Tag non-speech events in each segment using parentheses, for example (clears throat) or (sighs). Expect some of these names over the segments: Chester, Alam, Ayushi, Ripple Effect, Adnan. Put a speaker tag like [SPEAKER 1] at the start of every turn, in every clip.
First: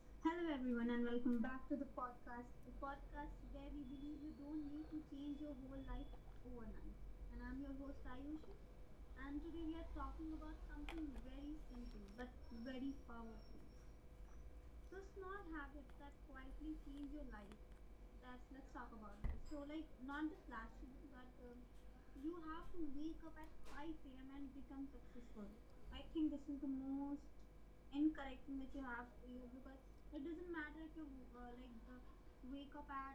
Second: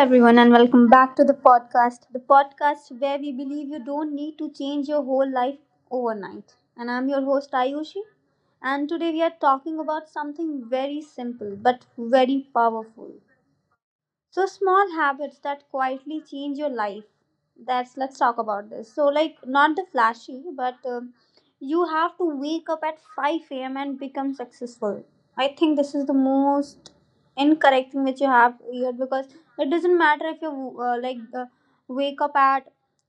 [SPEAKER 1] everyone, and welcome back to the podcast. The podcast where we believe you don't need to change your whole life overnight. And I'm your host, Ayushi. And today we are talking about something very simple but very powerful, so small habits that quietly change your life. That's Let's talk about this. So, like, not the flashy, but you have to wake up at 5 a.m. and become successful. I think this is the most incorrect thing which you have here, because it doesn't matter if you like wake up at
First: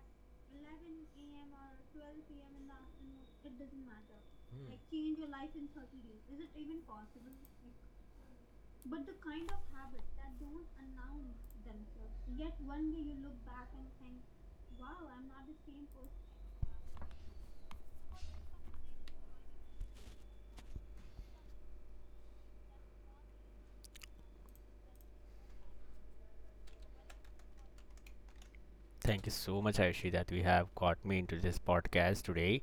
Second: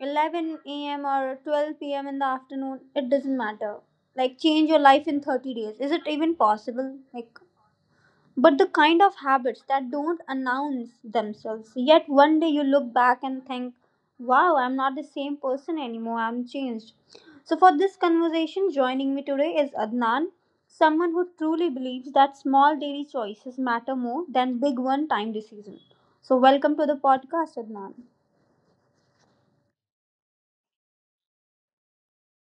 [SPEAKER 1] 11 a.m. or 12 p.m. in the afternoon. It doesn't matter. Like, change your life in
[SPEAKER 2] Hmm.
[SPEAKER 1] 30 days. Is it even possible? Like, but the kind of habits that don't announce themselves. Yet one day you look back and think, wow, I'm not the same person anymore, I'm changed. So, for this conversation, joining me today is Adnan, someone who truly believes that small daily choices matter more than big one time decisions. So, welcome to the podcast, Adnan.
[SPEAKER 2] Thank you so much, Ayushi, that we have got me into this podcast today.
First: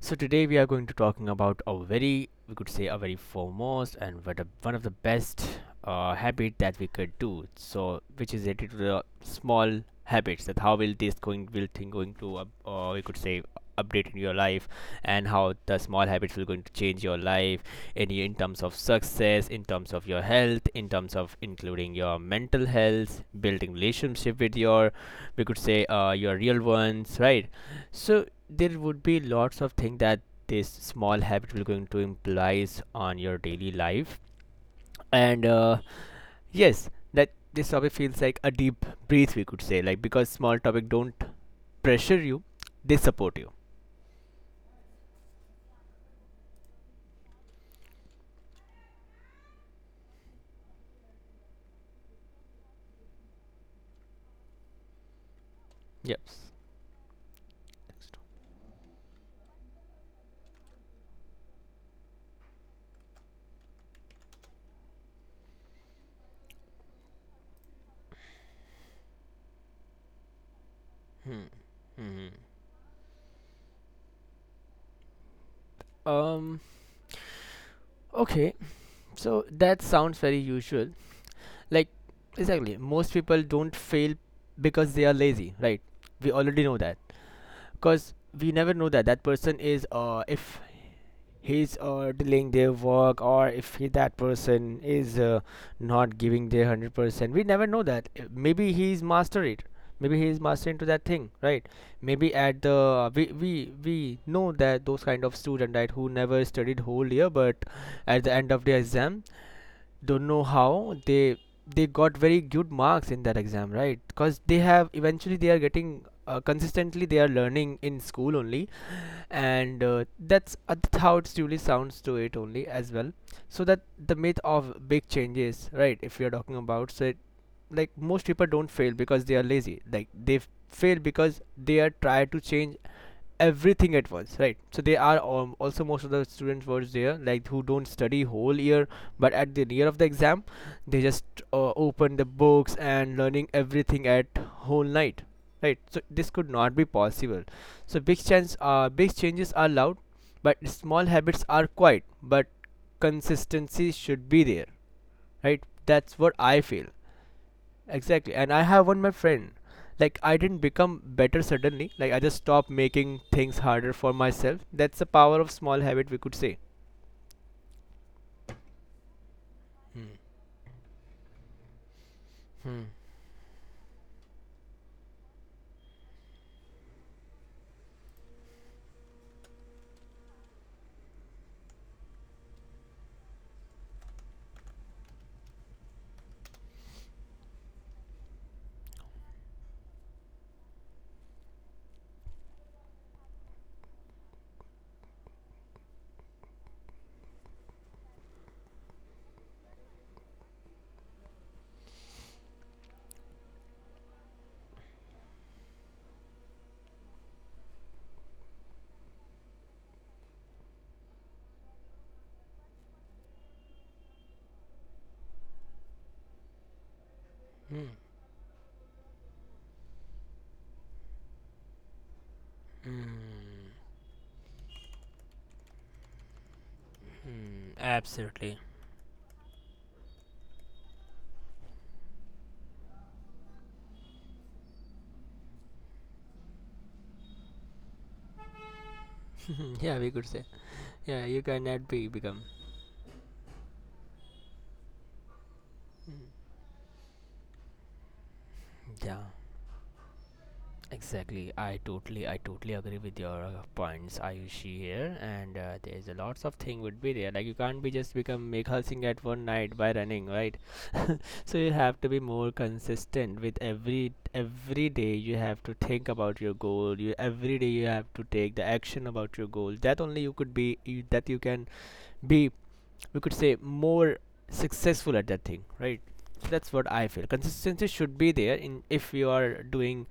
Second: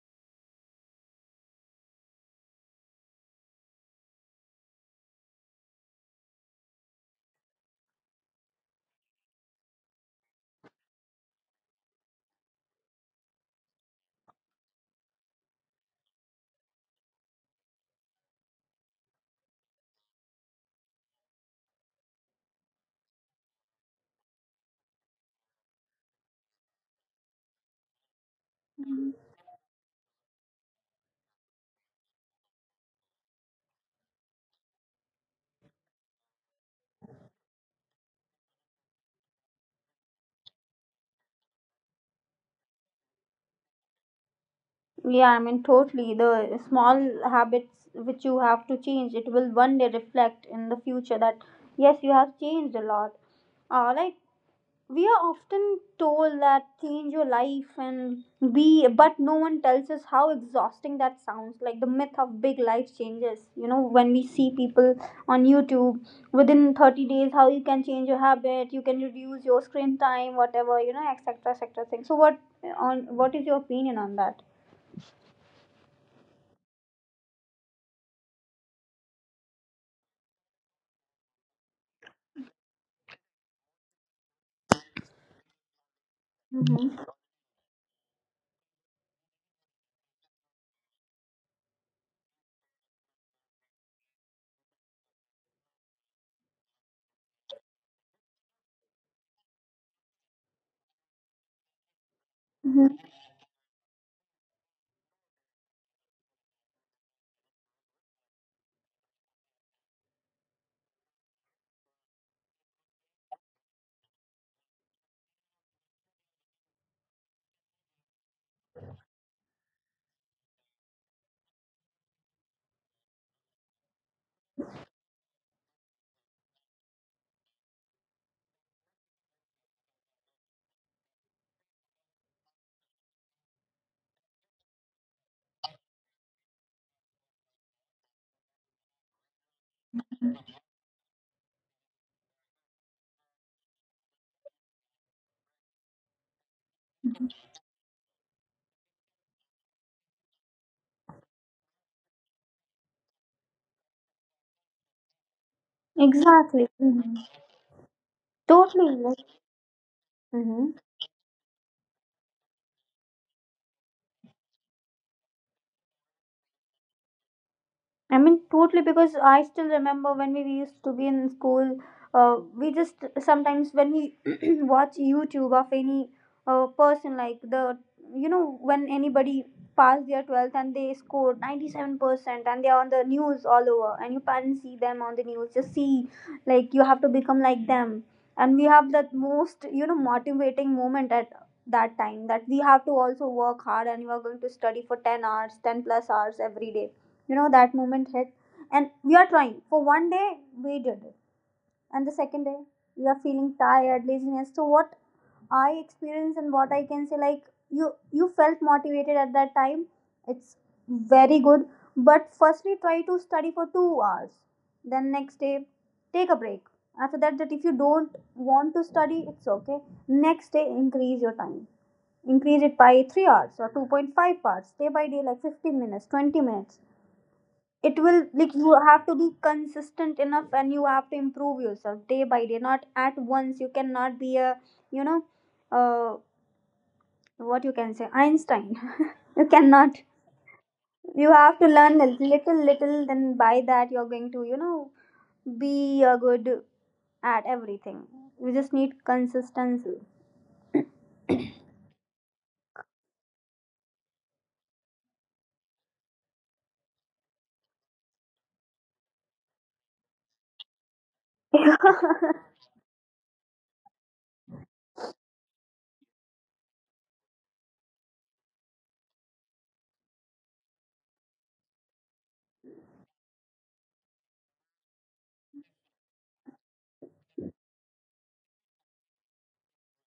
[SPEAKER 2] So today we are going to talking about a very, we could say, a very foremost and one of the best habit that we could do. So which is related to the small habits that how will this going will thing going to we could say update in your life, and how the small habits will going to change your life in terms of success, in terms of your health, in terms of including your mental health, building relationship with your, we could say your real ones, right? So there would
[SPEAKER 1] Mhm.
[SPEAKER 2] be lots of things that this small habit will going to implies on your daily life, and yes, that this topic feels like a deep breath, we could say, like because small topic don't pressure you, they support you.
[SPEAKER 1] Yeah, I mean, totally. The small habits which you have to change, it will one day reflect in the future that yes, you have changed a lot. All right. We are often
[SPEAKER 2] Yep.
[SPEAKER 1] told that change your life
[SPEAKER 2] Next.
[SPEAKER 1] and be, but no one tells us how exhausting that sounds, like the myth of big life changes, you know, when we see people on YouTube, within 30 days how you can change your habit, you can reduce your screen time, whatever, you know,
[SPEAKER 2] Hmm.
[SPEAKER 1] etc. etc. thing. so
[SPEAKER 2] Hmm.
[SPEAKER 1] what on what is your opinion on that?
[SPEAKER 2] Um. Okay. So that sounds very usual. Like exactly, most people don't fail because they are lazy, right? We already know that
[SPEAKER 1] Mm-hmm.
[SPEAKER 2] because we never know that that person is if he's delaying their work, or if he, that person is not giving their 100%. We never know that. Maybe he's master it, maybe he's master into that thing, right? Maybe at
[SPEAKER 1] Mm-hmm.
[SPEAKER 2] the we know that those kind of student, right, who never studied whole year but at the end of the exam don't know how they got very good marks in that exam, right? Because they have, eventually they are getting, consistently they are learning in school only, and that's how it really sounds to it only as well. So that the myth of big changes, right, if you're talking about, so it, like most people don't fail because they are lazy, like they fail because they are try to change everything at once, right? So they are also most of the students were there like who don't study whole year, but at the near of the exam they just open the books and learning everything at whole night, right? So this could not be possible. So big changes are loud but small habits are quiet, but consistency should be there, right? That's what I
[SPEAKER 1] Exactly.
[SPEAKER 2] feel.
[SPEAKER 1] Mhm.
[SPEAKER 2] Exactly. And I have one
[SPEAKER 1] Totally.
[SPEAKER 2] my
[SPEAKER 1] Like,
[SPEAKER 2] friend. Like I didn't
[SPEAKER 1] hmm.
[SPEAKER 2] become better suddenly. Like I just stopped making things harder for myself. That's the power of small habit, we could say.
[SPEAKER 1] I mean, totally, because I still
[SPEAKER 2] Hmm.
[SPEAKER 1] remember when we used to be in school, we
[SPEAKER 2] Hmm.
[SPEAKER 1] just sometimes when we (clears throat) watch YouTube of any person, like, the, when anybody passed their 12th and they scored 97% and they're on the news all over, and you can see them on the news, just see, like, you have to become like them. And we have that most motivating moment at that time, that we have to also work hard and you are going to study for 10 hours, 10 plus hours every day. That moment hit, and we are trying for one day, we did it. And the second day we are feeling tired, laziness. So what I experienced and what I can say, like, you felt motivated at that time, it's very good. But firstly try to study for 2 hours, then next day take a break. After that, if you don't want to study, it's okay. Next day increase your time, increase it by 3 hours or 2.5 hours day by day, like 15 minutes, 20 minutes.
[SPEAKER 2] Hmm.
[SPEAKER 1] It will, like,
[SPEAKER 2] Absolutely.
[SPEAKER 1] you have to be consistent enough and you have to improve yourself day by day, not at once. You cannot be a, you know uh, what you can say, Einstein. (laughs) you
[SPEAKER 2] (laughs) Yeah,
[SPEAKER 1] cannot
[SPEAKER 2] we could say. Yeah,
[SPEAKER 1] You
[SPEAKER 2] you
[SPEAKER 1] have to
[SPEAKER 2] cannot
[SPEAKER 1] learn
[SPEAKER 2] be
[SPEAKER 1] a
[SPEAKER 2] become.
[SPEAKER 1] little, then by that you're going to, be a good at everything. You just need
[SPEAKER 2] Yeah.
[SPEAKER 1] consistency.
[SPEAKER 2] Exactly, I totally agree with your points, Ayushi, here, and there's a lots of thing would be there. Like you can't be just become make Singh at one night by running, right? (laughs) So you have to be more
[SPEAKER 1] (laughs)
[SPEAKER 2] consistent with every day. You have to think about your goal. You every day you have to take the action about your goal. That only you could be you, that you can be, we could say, more successful at that thing, right? So that's what I feel consistency should be there in if you are doing,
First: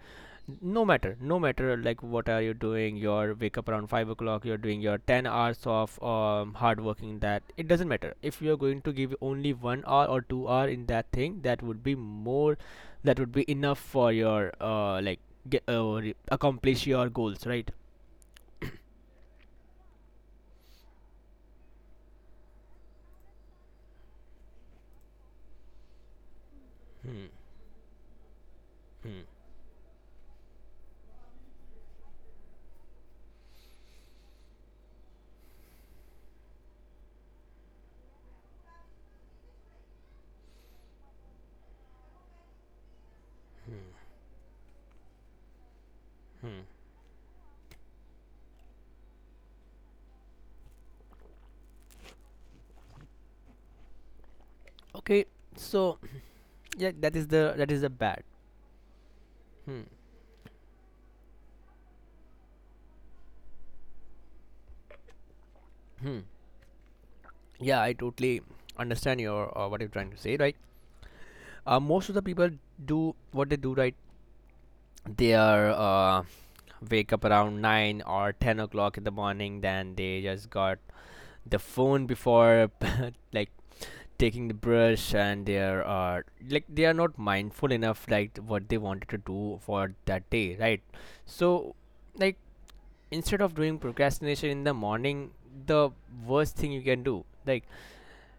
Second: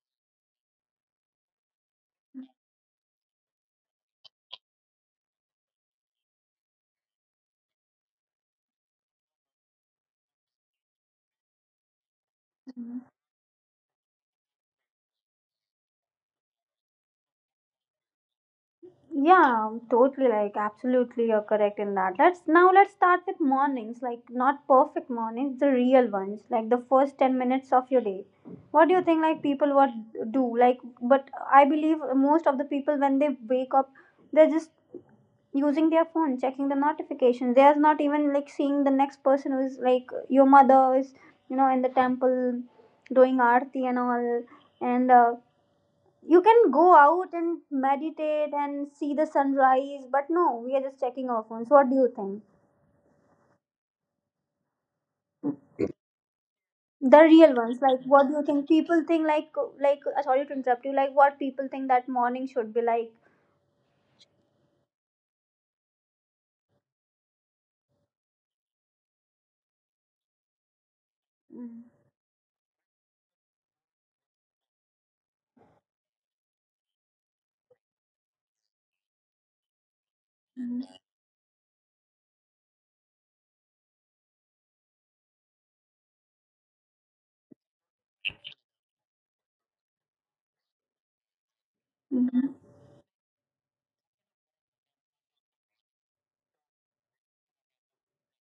[SPEAKER 2] no matter like what are you doing, your wake up around 5 o'clock, you're doing your 10 hours of hard working, that it doesn't matter if you're going to give only 1 hour or 2 hour in that thing, that would be enough for your like get, uh, accomplish your goals, right?
[SPEAKER 1] Yeah, totally. Like, absolutely, you're correct in that. Let's now let's start with mornings. Like, not perfect mornings, the real ones. Like the first
[SPEAKER 2] Hmm,
[SPEAKER 1] 10 minutes of your day. What do you
[SPEAKER 2] hmm,
[SPEAKER 1] think? Like, people, what do like? But I believe most of the people when they wake up, they're just using their phone, checking the notifications. They're not even like seeing the next person who's like, your mother is in the temple doing aarti and all, and. You
[SPEAKER 2] hmm.
[SPEAKER 1] can go out and meditate and see the sunrise, but no, we are just checking our phones. What do you think?
[SPEAKER 2] Okay. So yeah, that
[SPEAKER 1] The
[SPEAKER 2] is
[SPEAKER 1] real
[SPEAKER 2] the
[SPEAKER 1] ones, like,
[SPEAKER 2] bad
[SPEAKER 1] what do you think people think, like
[SPEAKER 2] Hmm.
[SPEAKER 1] like sorry to interrupt you, like, what people think that morning should be like.
[SPEAKER 2] Hmm. Yeah, I totally understand your what you're trying to say, right?
[SPEAKER 1] Mm-hmm.
[SPEAKER 2] Most of the people do what they do, right? They are wake up around 9 or 10 o'clock in the morning. Then they just got the phone before (laughs) like taking the brush, and they are like they are not mindful enough like what they wanted to do for that day, right? So, like
[SPEAKER 1] Mm-hmm.
[SPEAKER 2] instead of doing procrastination in the morning, the worst thing you can do, like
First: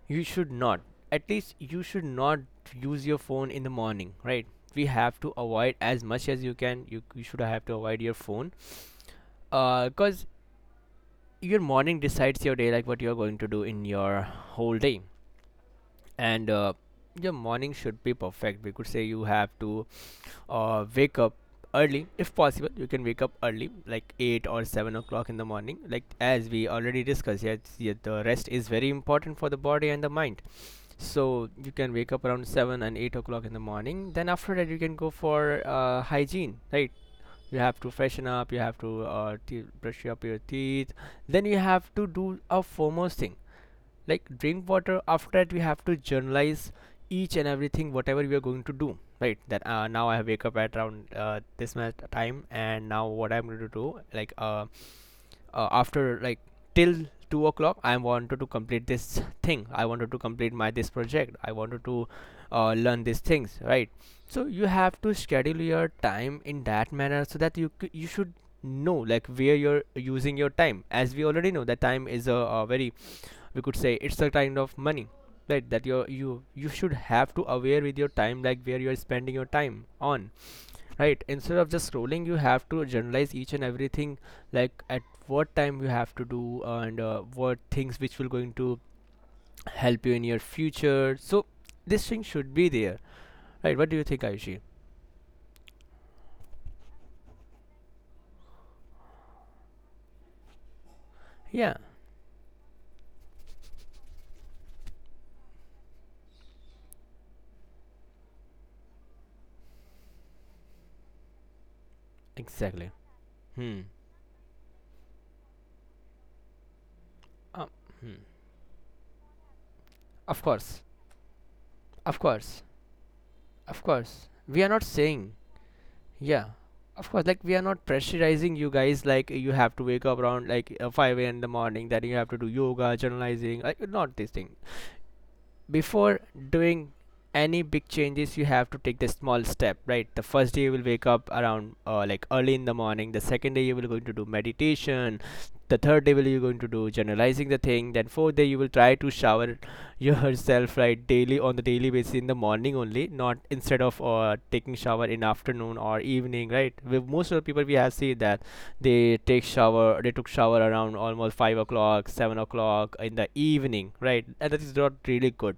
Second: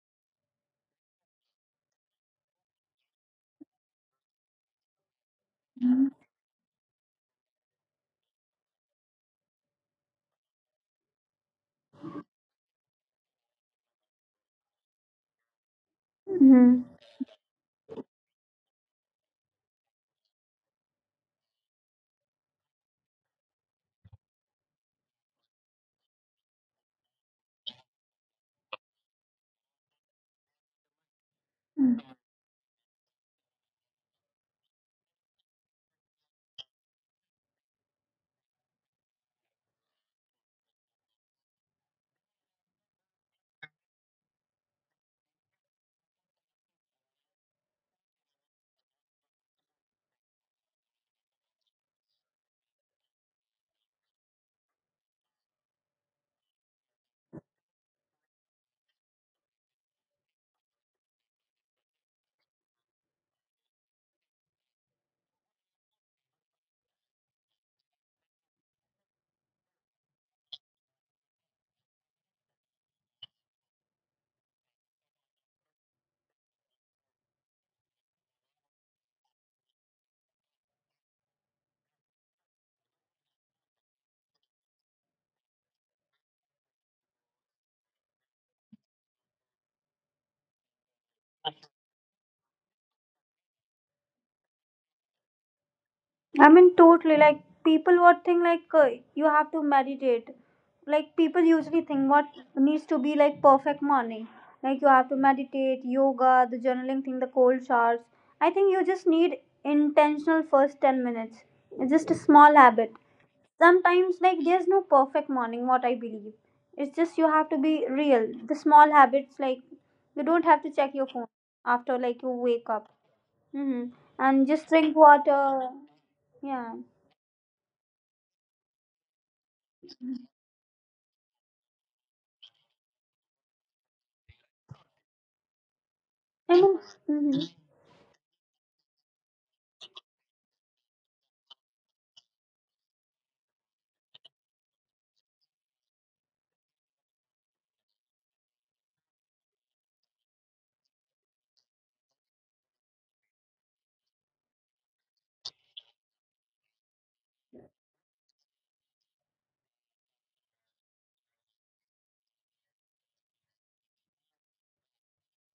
[SPEAKER 2] you should not. At least you should not use your phone in the morning, right? We have to avoid as
[SPEAKER 1] Mm-hmm.
[SPEAKER 2] much as you can. You should have to avoid your phone. Because your morning decides your day, like what you're going to do in your whole day. And
[SPEAKER 1] Mm-hmm.
[SPEAKER 2] your morning should be perfect. We could say you have to wake up early, if possible you can wake up early like 8 or 7 o'clock in the morning, like as we already discussed. Yeah, yeah, the rest is very important for the body and the mind. So you can wake up around 7 and 8 o'clock in the morning, then after that you can go for hygiene, right? You have to freshen up, you have to brush up your teeth, then you have to do a foremost thing like drink water. After that we have to journalize each and everything whatever we are going to do, right? That now I wake up at around this much time, and now what I'm going to do, like after like till 2 o'clock I wanted to complete this thing, I wanted to complete my this project, I wanted to learn these things, right? So you have to schedule your time in that manner so that you should know like where you're using your time, as we already know that time is a very, we could say it's a kind of money, right? That you should have to aware with your time, like where you're spending your time on, right? Instead of just scrolling, you have to generalize each and everything, like at what time you have to do, and what things which will going to help you in your future. So this thing should be there, right? What do you think, Ayushi?
[SPEAKER 1] I mean, totally. Like, people, what think, like, you have to meditate. Like, people
[SPEAKER 2] Yeah,
[SPEAKER 1] usually think what needs to be like perfect morning. Like, you have to meditate, yoga, the journaling thing, the cold showers. I think you just need intentional first 10 minutes. It's just a small
[SPEAKER 2] exactly.
[SPEAKER 1] habit.
[SPEAKER 2] Hmm.
[SPEAKER 1] Sometimes, like, there's no perfect morning. What I believe, it's just you have to
[SPEAKER 2] um,
[SPEAKER 1] be
[SPEAKER 2] hmm.
[SPEAKER 1] real. The small habits, like, you
[SPEAKER 2] Of
[SPEAKER 1] don't have to
[SPEAKER 2] course.
[SPEAKER 1] check your phone after,
[SPEAKER 2] Of
[SPEAKER 1] like, you
[SPEAKER 2] course.
[SPEAKER 1] wake up.
[SPEAKER 2] Of
[SPEAKER 1] Mm-hmm.
[SPEAKER 2] course
[SPEAKER 1] And
[SPEAKER 2] we are
[SPEAKER 1] just
[SPEAKER 2] not
[SPEAKER 1] drink
[SPEAKER 2] saying.
[SPEAKER 1] water.
[SPEAKER 2] Yeah.
[SPEAKER 1] Yeah.
[SPEAKER 2] Of course, like we are not pressurizing you guys like you have to wake up around like 5 a.m in the morning, that you have to do yoga, journalizing, like not this thing. Before
[SPEAKER 1] I mean,
[SPEAKER 2] doing any
[SPEAKER 1] mhm.
[SPEAKER 2] big changes you have to take the small step, right? The first day you will wake up around like early in the morning, the second day you will going to do meditation, the third day will you going to do generalizing the thing, then fourth day you will try to shower (laughs) yourself, right? Daily on the daily basis in the morning only, not instead of taking shower in afternoon or evening, right? With most of the people we have seen that they took shower around almost 5 o'clock, 7 o'clock in the evening, right? And that is not really good.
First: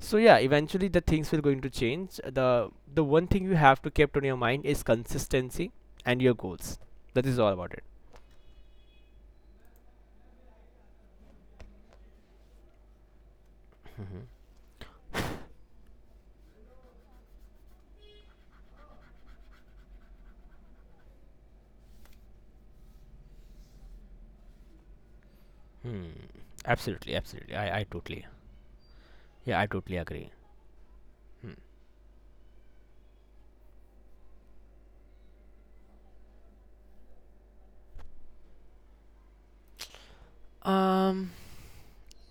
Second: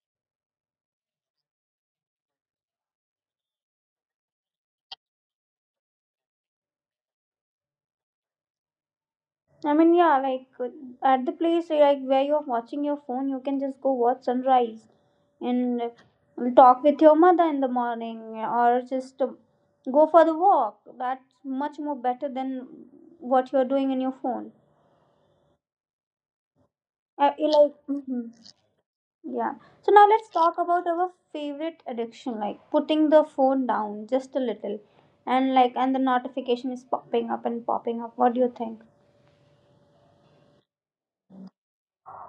[SPEAKER 2] So yeah, eventually the things will going to change. The one thing you have to kept on your mind is consistency and your goals. That is all about it.
[SPEAKER 1] I mean, yeah, like, at the place, like, where you're watching your phone, you can just go watch sunrise and talk with your mother in the morning, or just go for the walk. That's much more better than what you're doing in your phone.
[SPEAKER 2] Hmm. Absolutely,
[SPEAKER 1] You
[SPEAKER 2] absolutely.
[SPEAKER 1] like, mhm. Yeah.
[SPEAKER 2] Yeah, I
[SPEAKER 1] So
[SPEAKER 2] totally
[SPEAKER 1] now let's
[SPEAKER 2] agree.
[SPEAKER 1] talk about our
[SPEAKER 2] Hmm.
[SPEAKER 1] favorite addiction, like putting the phone down just a little, and the notification is popping up and popping up. What do you think?
[SPEAKER 2] Um,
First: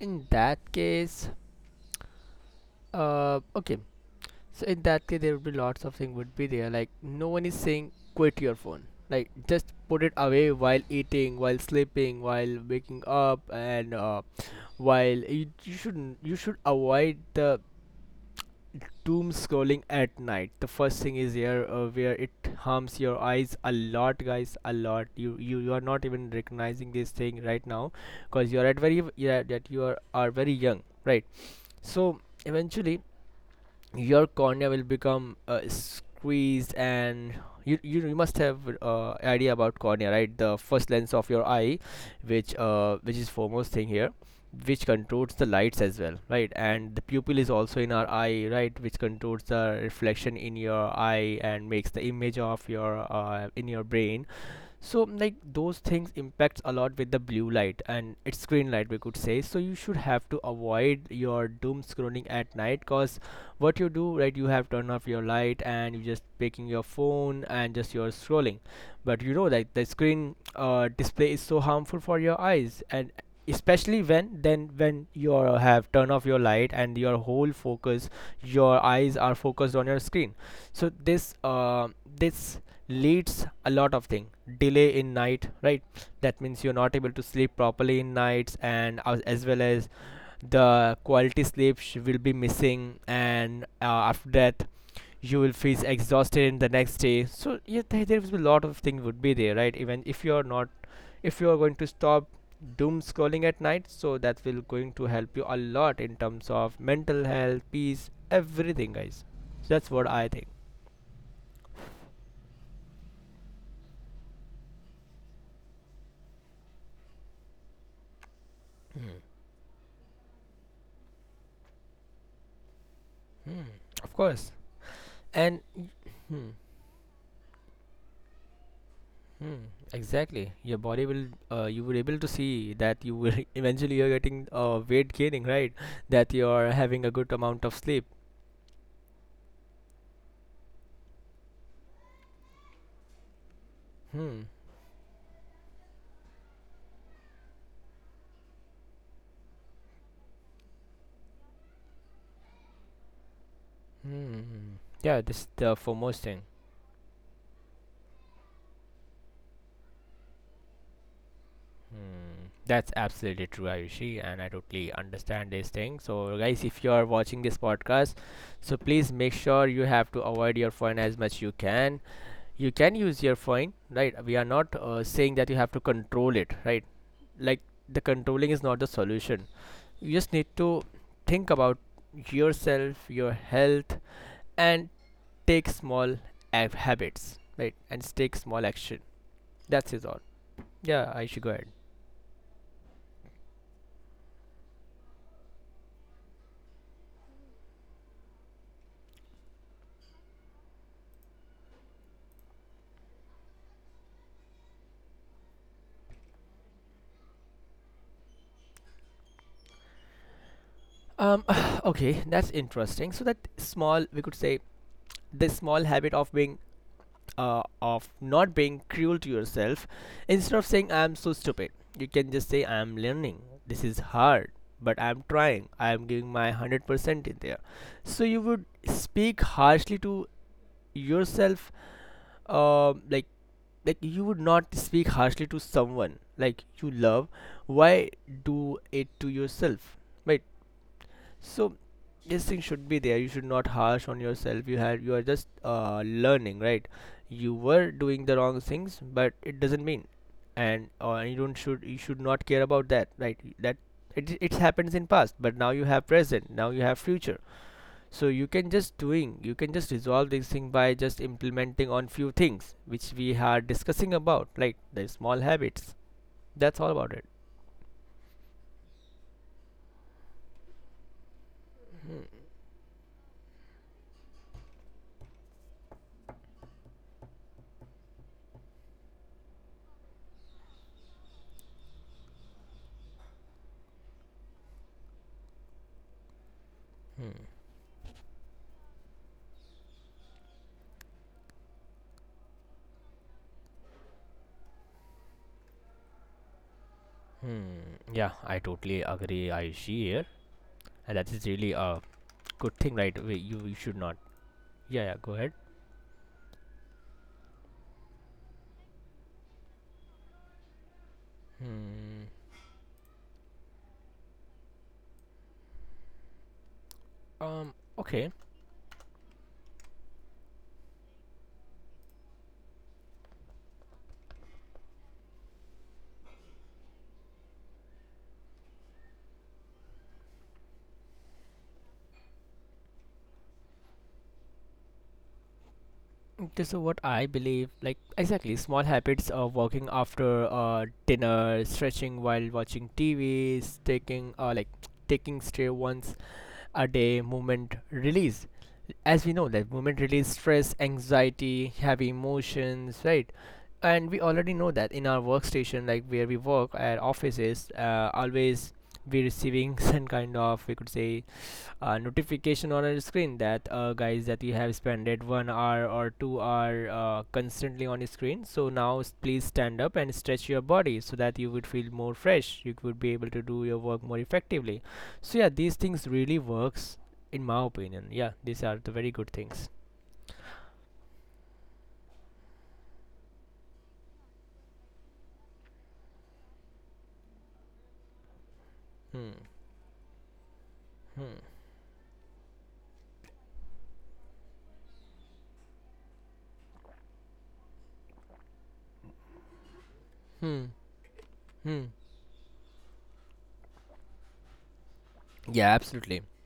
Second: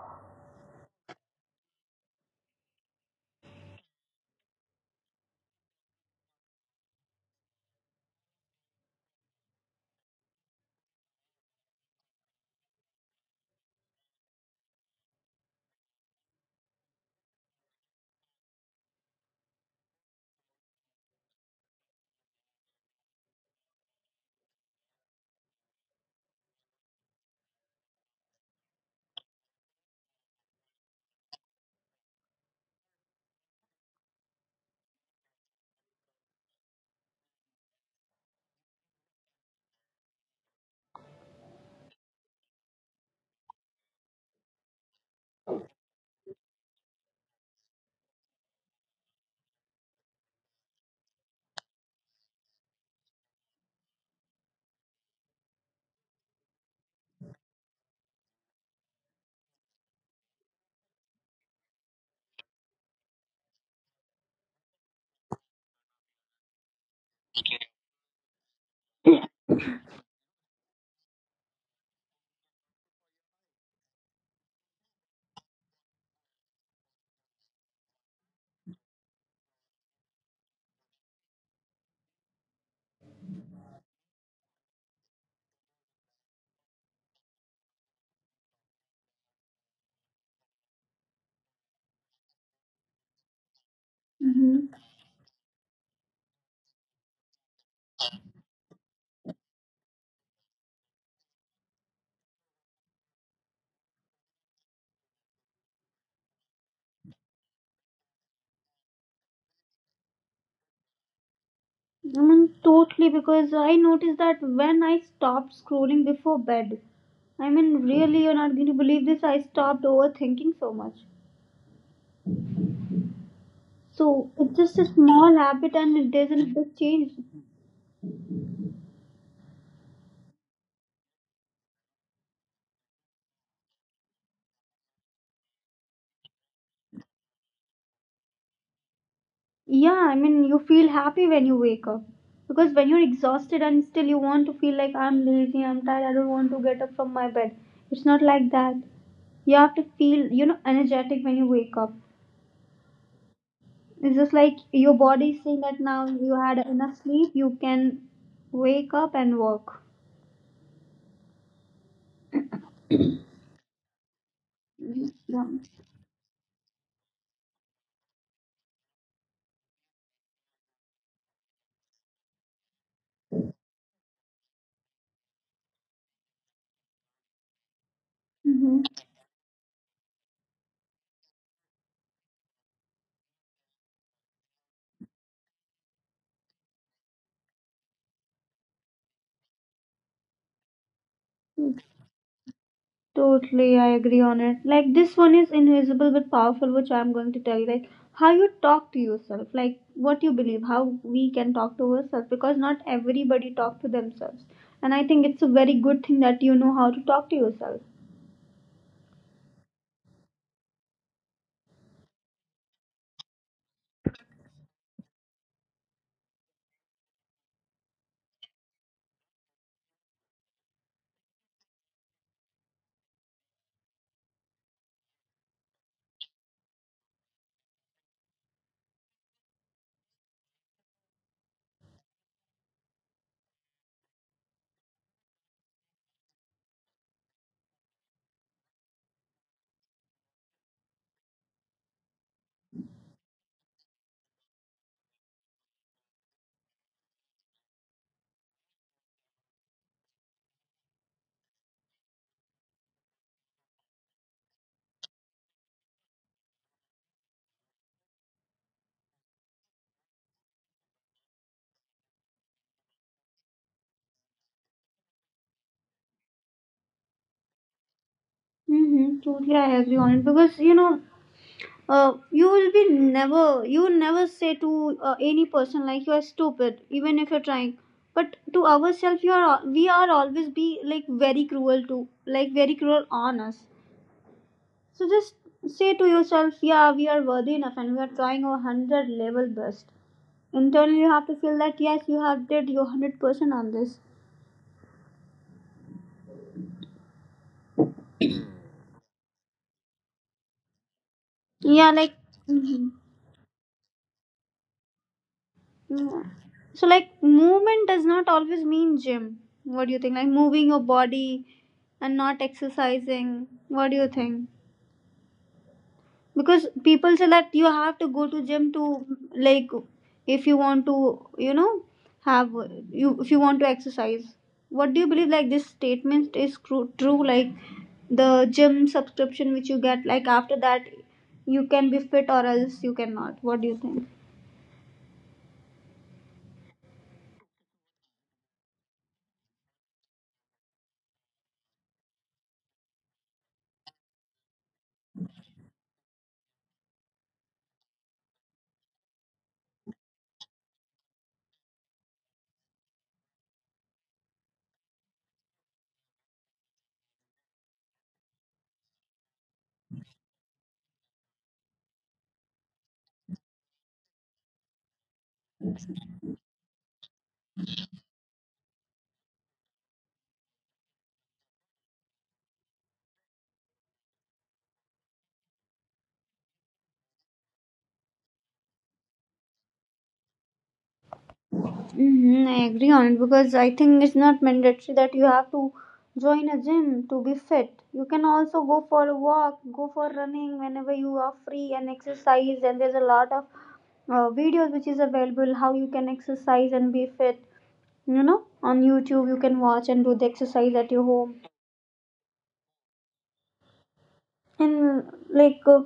[SPEAKER 2] in that case, okay. So in that case, there would be lots of things would be there. Like no one is saying quit your phone. Like just put it away while eating, while sleeping, while waking up, and while you shouldn't you should avoid the doom scrolling at night. The first thing is here, where it harms your eyes a lot, guys, a lot. You are not even recognizing this thing right now because you are at very, yeah, that are very young, right? So eventually your cornea will become squeezed, and you must have idea about cornea, right? The first lens of your eye, which is foremost thing here, which controls the lights as well, right? And the pupil is also in our eye, right, which controls the reflection in your eye and makes the image of your in your brain. So like those things impacts a lot with the blue light and it's green light, we could say. So you should have to avoid your doom scrolling at night, cause what you do, right, you have turn off your light and you just picking your phone and just you're scrolling. But you know like the screen display is so harmful for your eyes, and especially when then when you have turn off your light and your whole focus, your eyes are focused on your screen. So this this leads a lot of thing delay in night, right? That means you're not able to sleep properly in nights, and as well as the quality will be missing, and after that
[SPEAKER 1] Mhm.
[SPEAKER 2] you will feel exhausted in the next day So yeah, there will be a lot of things would be there, right? Even if you're not, if you're going to stop doom scrolling at night, so that will going to help you a lot in terms of mental health, peace, everything, guys. So that's what I think.
[SPEAKER 1] I mean, totally, because I noticed that when I stopped scrolling before bed, I mean, really, you're not going to believe this, I stopped overthinking so much.
[SPEAKER 2] Hmm, of course.
[SPEAKER 1] So
[SPEAKER 2] And
[SPEAKER 1] it's just a
[SPEAKER 2] hmm,
[SPEAKER 1] small habit and it doesn't a big change.
[SPEAKER 2] hmm, exactly, your body will. You were able to see that you will (laughs) eventually you're getting weight gaining, right? That you are having a good amount of sleep.
[SPEAKER 1] Yeah, I mean, you feel happy when you wake up. Because when
[SPEAKER 2] Hmm.
[SPEAKER 1] you're exhausted and still you want to feel like, I'm lazy, I'm tired, I don't want to get up from my bed. It's not like that. You have to feel, energetic when you wake up.
[SPEAKER 2] Hmm. Yeah, this is
[SPEAKER 1] It's just
[SPEAKER 2] the
[SPEAKER 1] like
[SPEAKER 2] foremost
[SPEAKER 1] your
[SPEAKER 2] thing.
[SPEAKER 1] body is saying that now you had enough sleep, you can wake up and work.
[SPEAKER 2] Hmm. That's absolutely true, Ayushi, and I totally understand this thing. So, guys,
[SPEAKER 1] Yeah.
[SPEAKER 2] if you are watching this podcast, so please make sure you have to avoid your phone as much you can. You can use your phone, right? We are not saying that you have to control it, right? Like, the controlling is not the solution.
[SPEAKER 1] Hmm.
[SPEAKER 2] You just need to think about yourself, your health, and take small habits, right, and take small action. That's is all. Yeah, I should go ahead.
[SPEAKER 1] Totally, I agree on it. Like, this one is invisible but powerful, which I'm going to tell you. Like, how you talk to yourself, like, what you believe, how we can talk to ourselves, because not everybody talk to themselves. And I think it's a very good thing that you know how to talk to yourself.
[SPEAKER 2] Um (sighs) Okay, that's interesting. So that small, we could say, the small habit of being of not being cruel to yourself. Instead of saying I'm so stupid, you can just say I'm learning, this is hard, but I'm trying, I'm giving my 100% in there. So you would speak harshly to yourself, uh, like like you would not speak harshly to someone like you love. Why do it to yourself, right? So this thing should be there. You should not harsh on yourself. You are just learning, right? You were doing the wrong things, but it doesn't mean, and or you don't should you should not care about that, right? That it happens in past, but now you have present, now you have future. So you can just doing, you can just resolve this thing by just implementing on few things which we are discussing about, like the small habits. That's all about it.
[SPEAKER 1] Mm-hmm. Totally, I agree on it because, you will never say to any person like, you are stupid, even if you're trying. But to ourselves, we are always be like very cruel on us. So just say to yourself, yeah, we are worthy enough and we are trying our 100 level best. Internally you have to feel that yes, you have did your 100% on this.
[SPEAKER 2] Hmm. Yeah, I totally agree, Ayushi here, and that is really a good thing, right?
[SPEAKER 1] Yeah,
[SPEAKER 2] Wait,
[SPEAKER 1] like,
[SPEAKER 2] you should not. Yeah, yeah, go ahead.
[SPEAKER 1] mm. So, like, movement does not always mean gym. What do you think? Like, moving your
[SPEAKER 2] Hmm.
[SPEAKER 1] body and not exercising. What do you think? Because people
[SPEAKER 2] Okay.
[SPEAKER 1] say that you have to go to gym to, like, if you want to, have, you, if you want to exercise. What do you believe, like, this statement is true, like, the gym subscription which you get, like, after that you can be fit, or else you cannot. What do you think?
[SPEAKER 2] This is what I believe. Like exactly, small habits of walking after dinner, stretching while watching TV, taking like taking stray once a day movement release. As we know that movement release stress, anxiety, heavy emotions, right? And we already know that in our workstation, like where we work at offices, always be receiving (laughs) some kind of, we could say, a notification on our screen that guys, that you have spent 1 hour or 2 hour constantly on your screen, so now please stand up and stretch your body, so that you would feel more fresh, you would be able to do your work more effectively. So yeah, these things really works, in my opinion. Yeah, these are the very good things.
[SPEAKER 1] Hmm. I agree on it, because I think it's not mandatory that you have to join a gym to be fit. You can also
[SPEAKER 2] Hmm.
[SPEAKER 1] go for a walk, go for running
[SPEAKER 2] Hmm.
[SPEAKER 1] whenever you are free and exercise. And there's a lot of videos which is available how you can exercise and be fit. You know, on YouTube you can watch
[SPEAKER 2] Hmm,
[SPEAKER 1] and do the exercise at your
[SPEAKER 2] hmm.
[SPEAKER 1] home.
[SPEAKER 2] Yeah,
[SPEAKER 1] And, like,
[SPEAKER 2] absolutely.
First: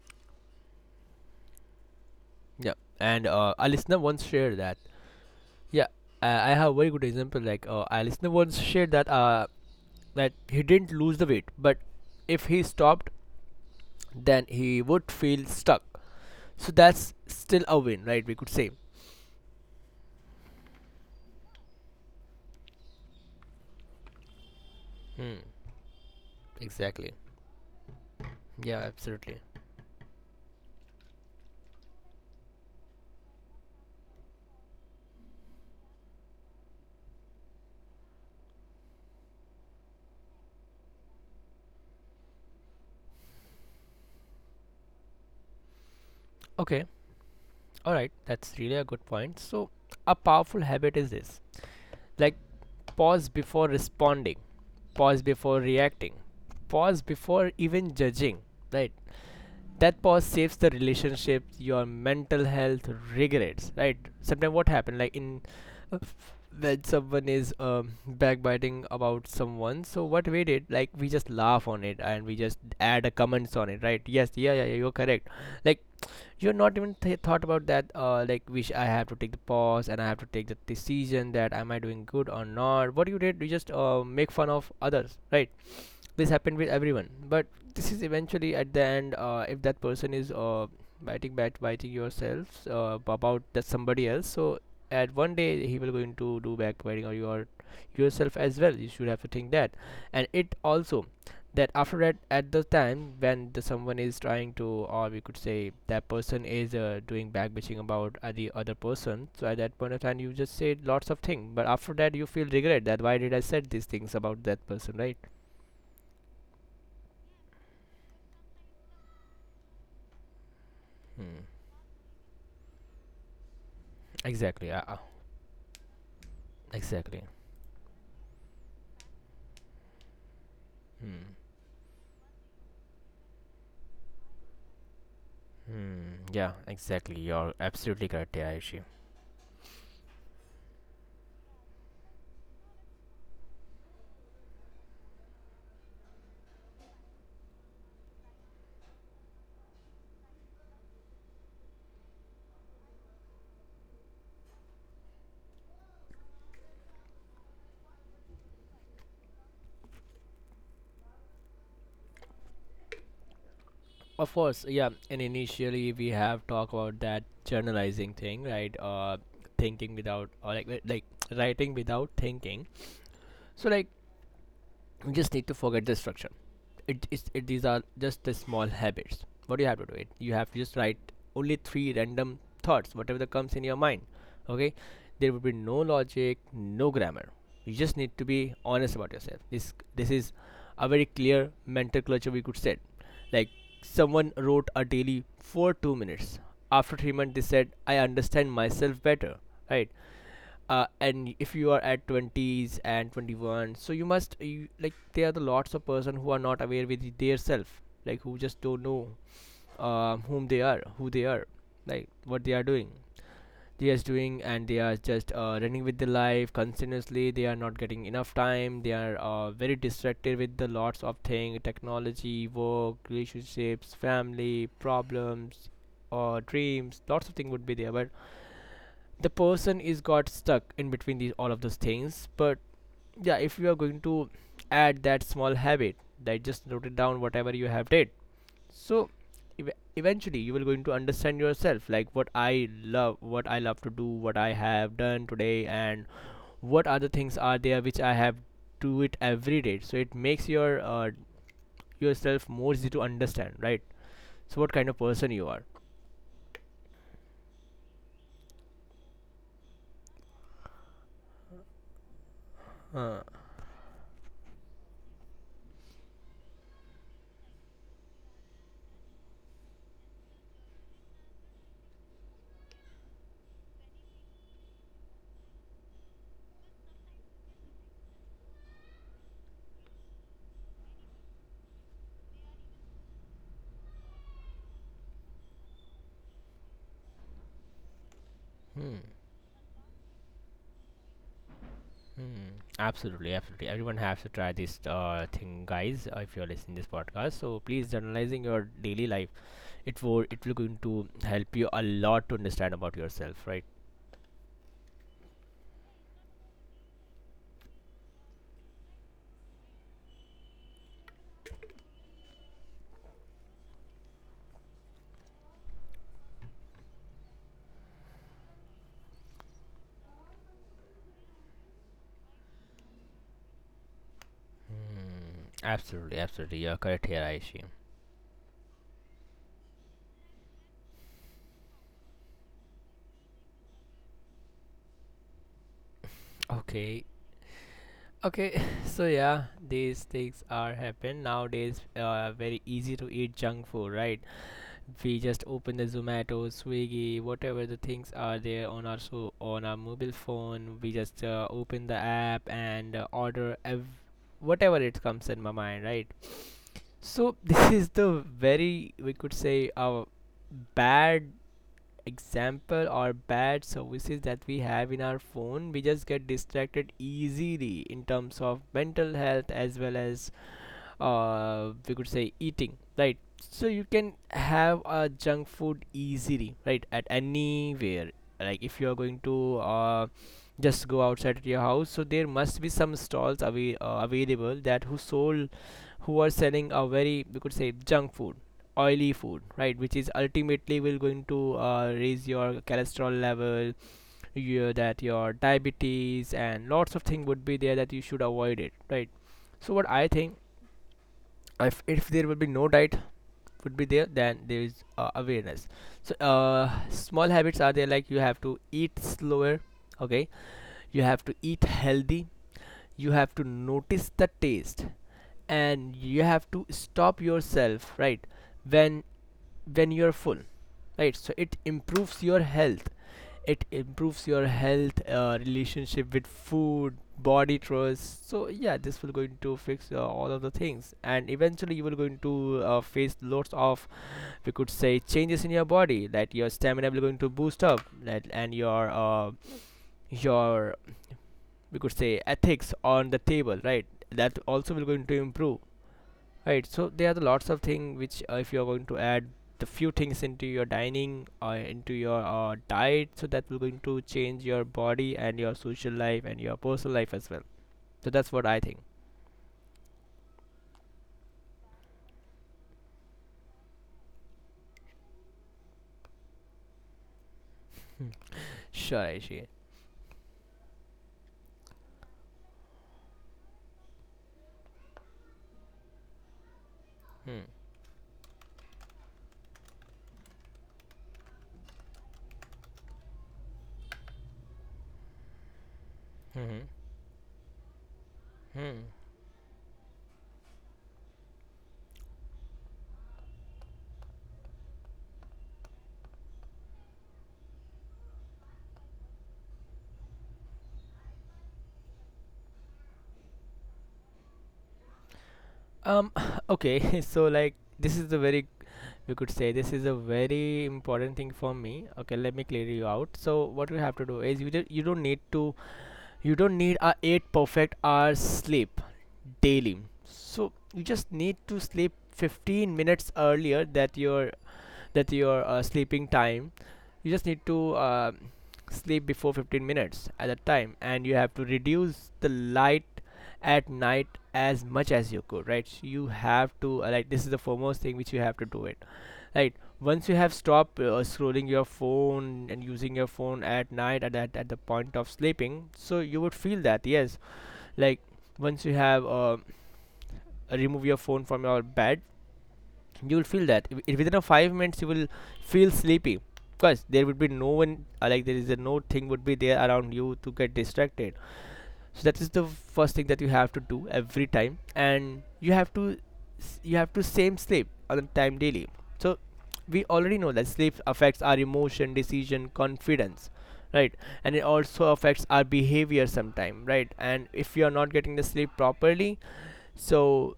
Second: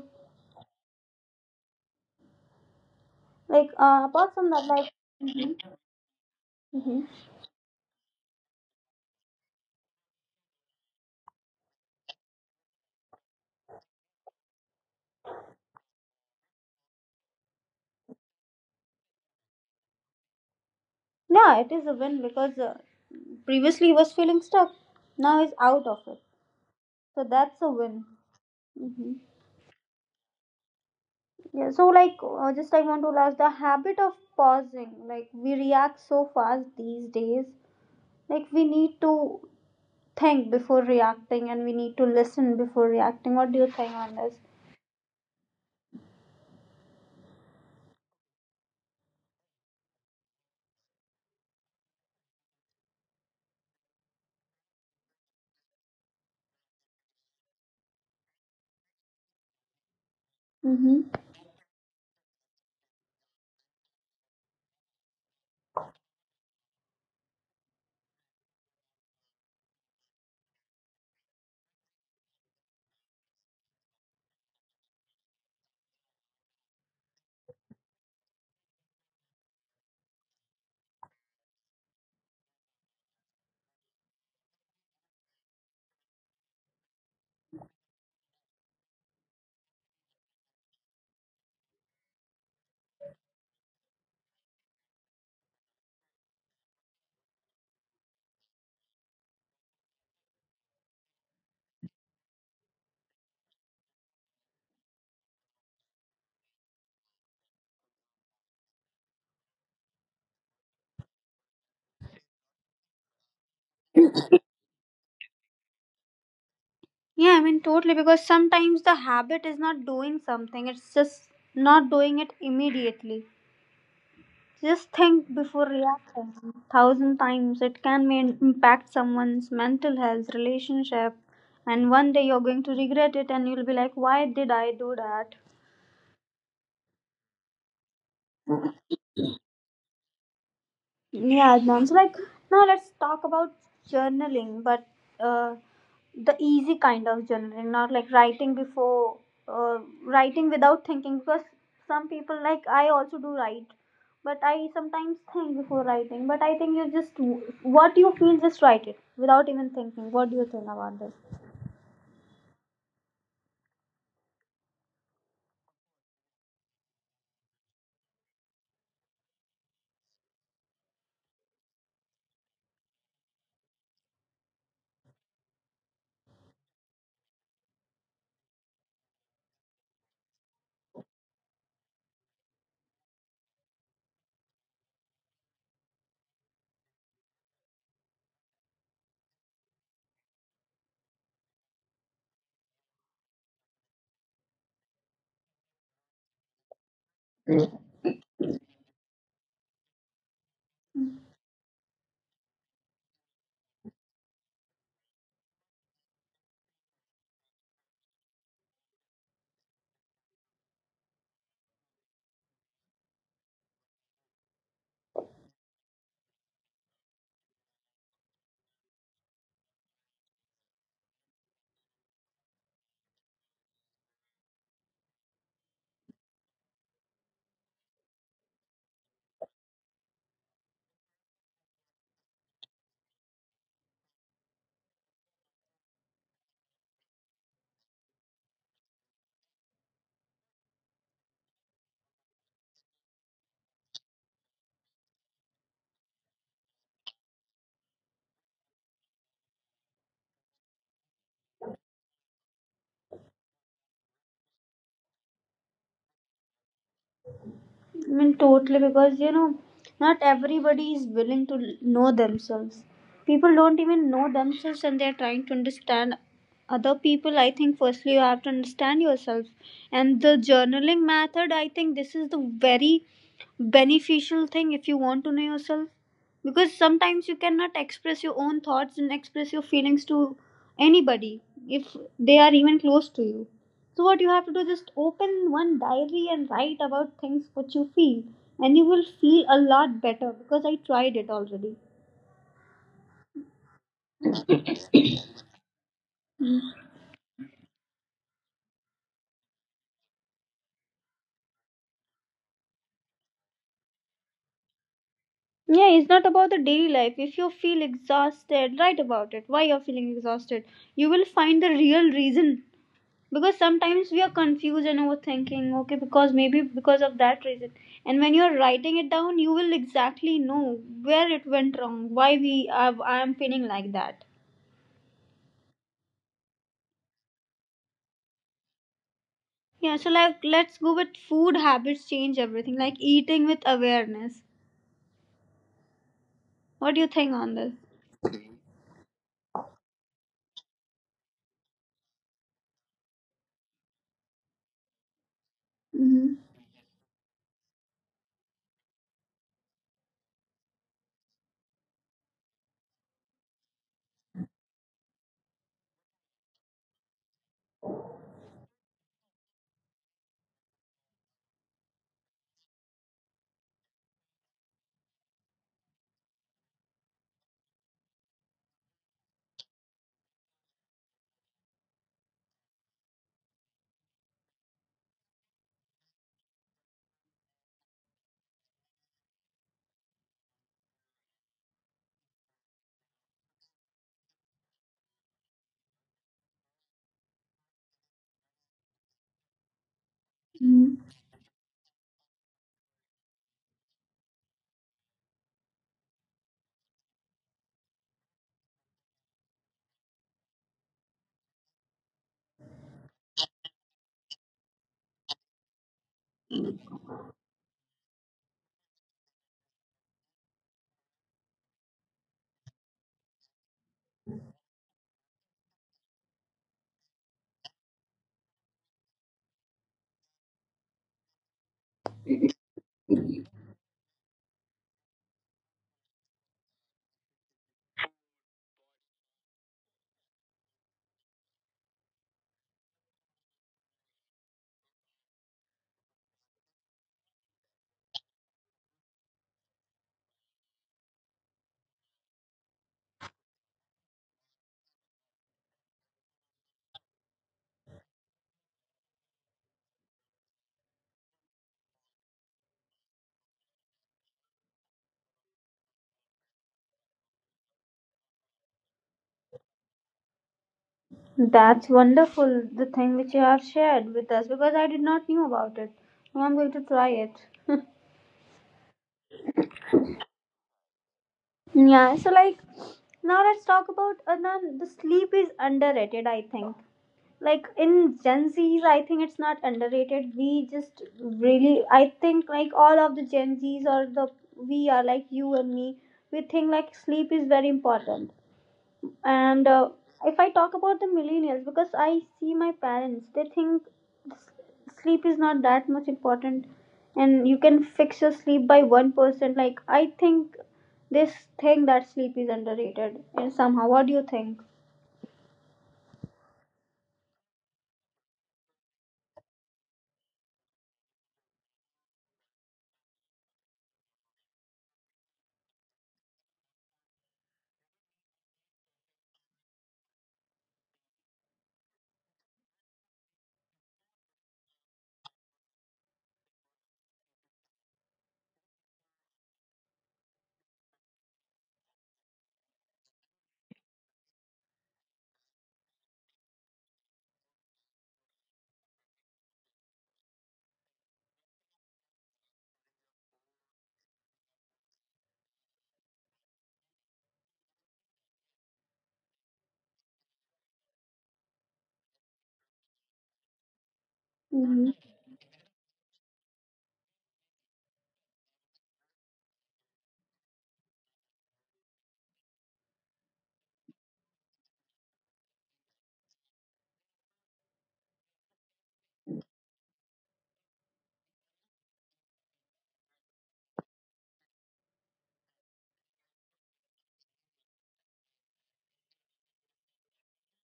[SPEAKER 2] Yeah, and a listener once
[SPEAKER 1] apart from
[SPEAKER 2] shared
[SPEAKER 1] that,
[SPEAKER 2] that,
[SPEAKER 1] like, mhm.
[SPEAKER 2] yeah, I have very
[SPEAKER 1] Mhm.
[SPEAKER 2] good example. Like a listener once shared that that he didn't lose the weight, but if he stopped, then he would feel stuck. So that's still a win, right? We could say.
[SPEAKER 1] Yeah, it is a win, because previously he was feeling stuck. Now he's
[SPEAKER 2] Hmm,
[SPEAKER 1] out of it. So
[SPEAKER 2] exactly.
[SPEAKER 1] that's a win. Hmm.
[SPEAKER 2] Yeah, absolutely.
[SPEAKER 1] Yeah, so, like, just I want to ask the habit of pausing. Like, we react so fast these days. Like, we need to think before reacting, and we need to listen before reacting. What do you think on this?
[SPEAKER 2] Okay, alright, that's really a good point. So, a powerful habit is this, like, pause before responding, pause before reacting, pause before even judging, right? That pause saves
[SPEAKER 1] Mm-hmm.
[SPEAKER 2] the relationship, your mental health, regrets, right? Sometimes what happened, like in uh, when someone is backbiting about someone, so what we did, like we just laugh on it and we just add a comments on it, right? Yes, yeah, yeah, yeah, you're correct. Like, you're not even thought about that, like, which I have to take the pause and I have to take the decision that am I doing good or not. What you did, you just make fun of others, right? This happened with everyone, but this is eventually at the end, if that person is biting bat biting yourself about that somebody else, so at one day he will going to do backbiting or your yourself as well, you should have to think that. And it also that after that at the time when the someone is trying to, or we could say that person is doing backbitching about the other person, so at that point of time you just say lots of things but after that you feel regret that why did I said these things about that person, right?
[SPEAKER 1] Yeah, I mean, totally, because sometimes the habit is not doing something. It's just not
[SPEAKER 2] Hmm.
[SPEAKER 1] doing it immediately. Just
[SPEAKER 2] Exactly.
[SPEAKER 1] think before reacting. Thousand times
[SPEAKER 2] Exactly.
[SPEAKER 1] it can mean impact someone's mental health, relationship,
[SPEAKER 2] Hmm.
[SPEAKER 1] and one day you're going to regret it and you'll be like, why did I do that?
[SPEAKER 2] Hmm. Yeah. Exactly. You're absolutely correct, yeah. Ayushi.
[SPEAKER 1] Yeah, Adnan. So, like, now let's talk about journaling, but uh, the easy kind of journaling, not like uh, writing without thinking. Because some people, like, I also do write, but I sometimes think before writing. But I think you just, what you feel, just write it without even thinking. What do you think about this?
[SPEAKER 2] Of course, yeah. And initially, we have talked about that journalizing thing, right? Thinking without, or like, like, writing without thinking. So, like, you just need to forget the structure. It, these are just the small habits. What do you have to do it? You have to just write only three random thoughts whatever that comes in your mind. Okay, there will be no logic, no grammar. You just need to be honest about yourself. This is a very clear mental culture, we could set, like someone wrote a daily for 2 minutes, after 3 months they said I understand myself better, right? And if you are at 20s and 21, so you must you, like there are the lots of person who are not aware with their self, like who just don't know whom they are, who they are, like what they are doing. They are doing and they are just running with the life continuously. They are not getting enough time. They are very distracted with the lots of thing, technology, work, relationships, family problems or dreams, lots of things would be there, but the person is got stuck in between these all of those things. But yeah, if you are going to add that small habit, that just note it down whatever you have did, so ev- eventually you will going to understand yourself, like what I love, what I love to do, what I have done today, and what other things are there which I have do it every day. So it makes your yourself more easy to understand, right? So what kind of person you are.
[SPEAKER 1] I mean, totally, because, not everybody is willing to know themselves. People
[SPEAKER 2] uh,
[SPEAKER 1] don't even know themselves and they're trying to understand other people. I think, firstly, you have to understand yourself. And the journaling method, I think this is the very beneficial thing if you want to know yourself. Because sometimes you cannot express your own thoughts and express your feelings to anybody if they are even close to you. So what you have to do just open one diary and write about things what you feel and you will
[SPEAKER 2] hmm.
[SPEAKER 1] feel a lot better because I tried it already.
[SPEAKER 2] Hmm, absolutely, absolutely. Everyone has to try this thing, guys. If you're listening this podcast, so please journalizing your daily life. It will going to help you a lot to understand about yourself, right?
[SPEAKER 1] Yeah, it's not about the daily life. If you feel exhausted, write about it. Why you're feeling exhausted. You will find the real reason. Because sometimes we are confused and overthinking, okay, because maybe because of that reason. And when you're writing it down, you will exactly know where it went wrong, why I am feeling like that.
[SPEAKER 2] Hmm, absolutely, absolutely. You're correct here, Aishi.
[SPEAKER 1] Yeah, so like let's go with food habits change everything, like eating with awareness. What do you think
[SPEAKER 2] Okay,
[SPEAKER 1] on this?
[SPEAKER 2] okay. (laughs) So yeah, these things are happen nowadays. Very easy to eat junk food, right? We just open the Zomato, Swiggy, whatever the things are there on our, so on our mobile phone, we just open the app and order whatever it comes in my mind, right? So (laughs) this is the very, we could say, a bad example or bad services that we have in our phone. We just get distracted easily in terms of mental health as well as we could say eating, right? So you can have a junk food easily, right, at anywhere. Like if you are going to just go outside your house, so there must be some stalls away, available, that who sold, who are selling a very, we could say, junk food, oily food, right, which is
[SPEAKER 1] Mm.
[SPEAKER 2] ultimately will going to raise your cholesterol level, your that your diabetes and lots of things would be there that you should avoid it, right? So what I think, if there will be no diet would be there, then there is awareness. So small habits are there, like you have to eat slower, okay, you have to eat healthy, you have to notice the taste, and you have to stop yourself, right, when when you're full, right? So it improves your health, it improves your health, relationship with food, body trust. So yeah, this will going to fix all of the things and eventually you will going to face lots of, we could say, changes in your body, that your stamina will going to boost up that, and your your, we could say, ethics on the table, right, that also will going to improve. Right, so there are the lots of things which if you are going to add the few things into your dining or into your diet, so that will going to change your body and your social life and your personal life as well. So that's what I think.
[SPEAKER 1] That's wonderful, the thing which you have shared with us because I did not knew about it. Now I'm going to try it. (laughs)
[SPEAKER 2] Sure, Aishi.
[SPEAKER 1] Yeah, so like now let's talk about the sleep is underrated, I think. Like
[SPEAKER 2] Hmm.
[SPEAKER 1] in Gen Zs, I think it's not underrated. We just really, I think like all of the Gen Zs or the we are like you and me, we think like
[SPEAKER 2] Mm-hmm.
[SPEAKER 1] sleep is very important.
[SPEAKER 2] Hmm.
[SPEAKER 1] And if I talk about the millennials, because I see my parents, they think s- sleep is not that much important and you can fix your sleep by 1%. Like, I think this thing that sleep is underrated and somehow. What do you think?
[SPEAKER 2] Um. (laughs) Okay. (laughs) So like this is the very, we could say, this is a very important thing for me. Okay, let me clear you out. So what you have to do is you just, you don't need to, you don't need a 8 perfect hours sleep daily. So you just need to sleep 15 minutes earlier that your, that your sleeping time. You just need to sleep before 15 minutes at a time and you have to reduce the light at night as much as you could, right? So you have to like, this is the foremost thing which you have to do it, right? Once you have stopped scrolling your phone and using your phone at night at, at the point of sleeping, so you would feel that yes, like once you have remove your phone from your bed, you will feel that within a five
[SPEAKER 1] Mhm.
[SPEAKER 2] minutes you will feel sleepy, because there would be no one like there is a no thing would be there around you to get distracted. So that is the first thing that you have to do every time, and you have to, you have to same sleep on the time daily. So we already know that sleep affects our emotion, decision, confidence, right? And it also affects our behavior sometime, right? And if you are not getting the sleep properly, so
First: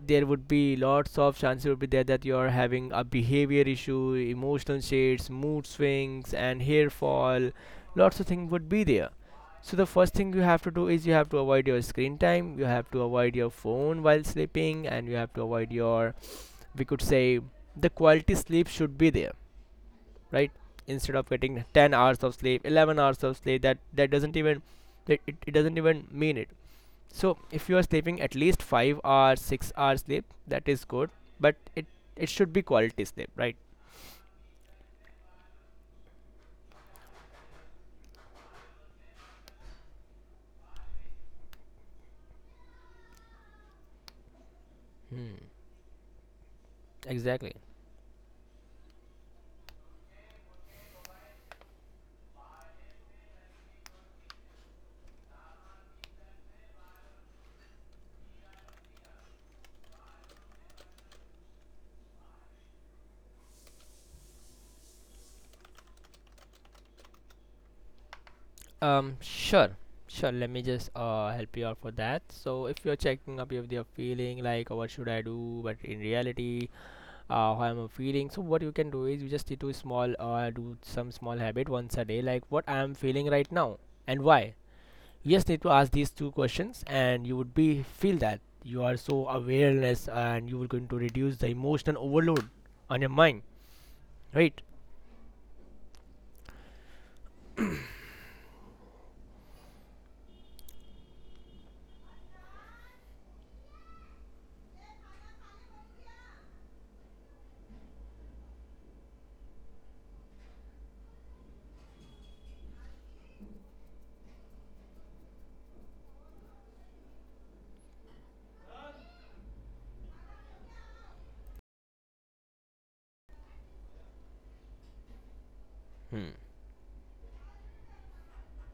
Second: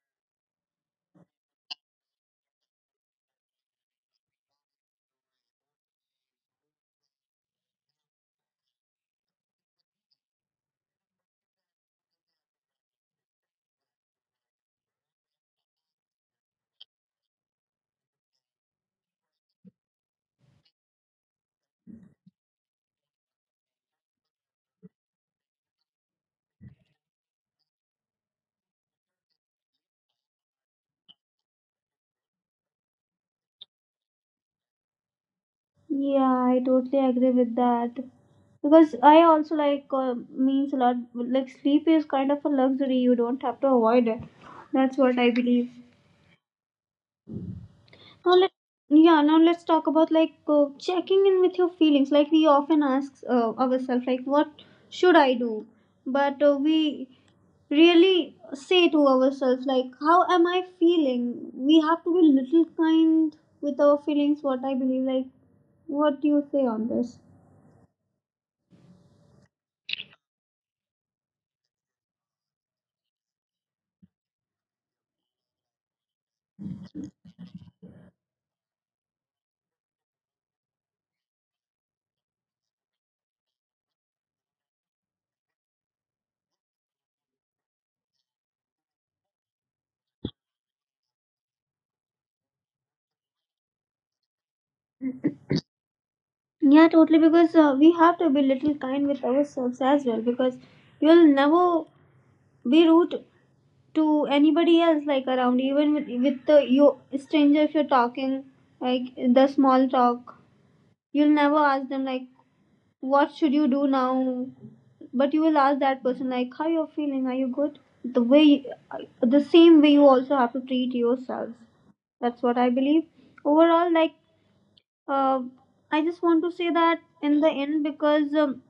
[SPEAKER 2] there would be lots of chances would be there that you're having a behavior issue, emotional shades, mood swings, and hair fall. Lots of things would be there. So the first thing you have to do is you have to avoid your screen time, you have to avoid your phone while sleeping, and you have to avoid your, we could say, the quality sleep should be there, right? Instead of getting 10 hours of sleep, 11 hours of sleep, that that doesn't even, it doesn't even mean it. So if you are sleeping at least 5 hours 6 hours sleep, that is good, but it should be quality sleep, right?
[SPEAKER 1] Yeah, I totally agree with that. Because I also like means a lot, like, sleep is kind of a luxury, you don't have to avoid it. That's what I
[SPEAKER 2] Hmm,
[SPEAKER 1] believe.
[SPEAKER 2] exactly.
[SPEAKER 1] Now let yeah. Now let's talk about like checking in with your feelings. Like we often ask ourselves, like what should I do? But we really say to ourselves, like how am I feeling? We have to be little kind with our feelings. What I believe, like what do you say on this?
[SPEAKER 2] Sure, sure. Let me just help you out for that. So if you're checking up, if you're feeling like, "Oh, what should I do?" But in reality, how am I feeling? So what you can do is you just need to small do some small habit once a day, like what I am feeling right now and why. You just need to ask these two questions and you would be feel that you are so awareness and you will going to reduce the emotional overload on your mind, right?
[SPEAKER 1] Yeah, totally. Because we have to be little kind with ourselves as well. Because you'll never be rude to anybody else like around even with the you stranger if you're talking like the small talk, you'll never ask them like what should you do now, but you will ask that person like how you're feeling, are you good? The way the same way you also have to treat yourselves. That's what I believe overall. Like uh, I just
[SPEAKER 2] Hmm.
[SPEAKER 1] want to say that in the end because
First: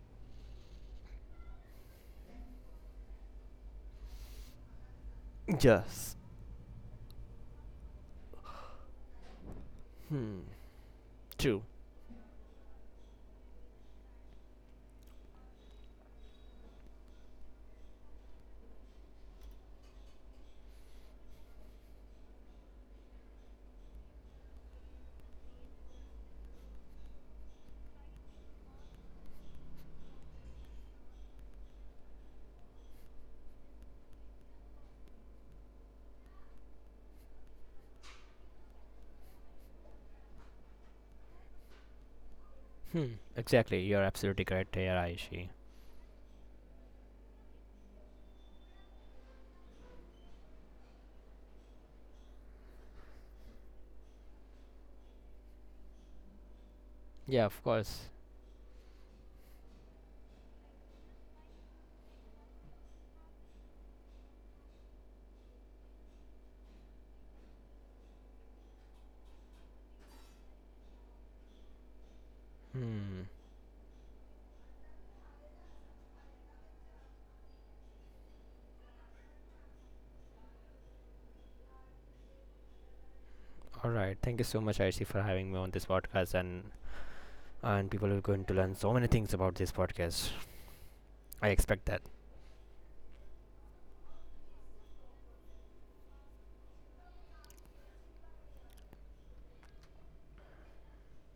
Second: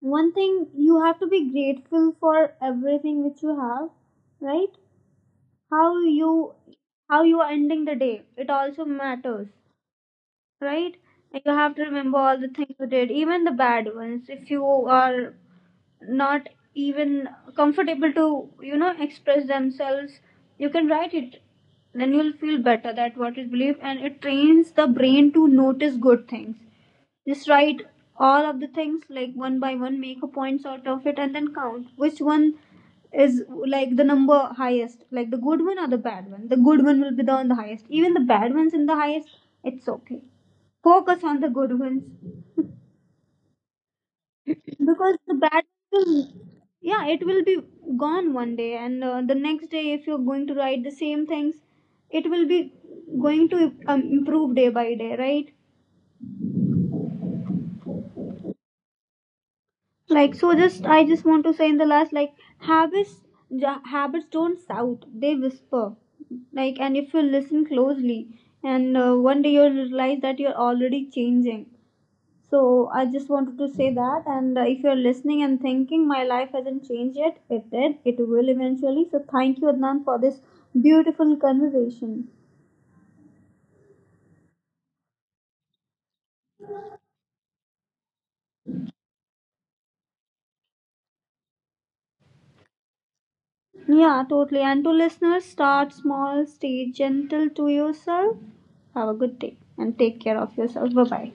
[SPEAKER 1] one thing, you have to be grateful for everything which you have, right? How
[SPEAKER 2] Yes,
[SPEAKER 1] you, how you are ending the day, it also matters, right? And you
[SPEAKER 2] true.
[SPEAKER 1] have to remember all the things you did, even the bad ones. If you are not even comfortable to, you know, express themselves, you can write it, then you'll feel better that what is belief, and it trains the brain to notice good things. Just write all of the things like one by one, make a point out of it, and then count which one is like the number highest, like the good one or the bad one. The good one will be the on the highest. Even the bad ones in the highest, it's okay. Focus on the good ones
[SPEAKER 2] Hmm. Exactly. You're absolutely correct here,
[SPEAKER 1] because the
[SPEAKER 2] Aishi.
[SPEAKER 1] bad will, yeah, it will be gone one day, and the next day, if you're going to write the same things, it will be going to improve day by day, right?
[SPEAKER 2] Yeah, of course.
[SPEAKER 1] Like so just I just want to say in the last like habits habits don't shout, they whisper, like, and if you listen closely and one day you'll realize that you're already changing. So I
[SPEAKER 2] Hmm.
[SPEAKER 1] just wanted to say that, and if you're listening and thinking my life hasn't changed yet, it did, it will eventually. So thank you, Adnan, for this beautiful conversation.
[SPEAKER 2] All right. Thank you so much, Aishi, for having me on this podcast, and people are going to learn so many things about this podcast. I expect that.
[SPEAKER 1] Yeah, totally. And to listeners, start small, stay gentle to yourself, have a good day, and take care of yourself. Bye bye.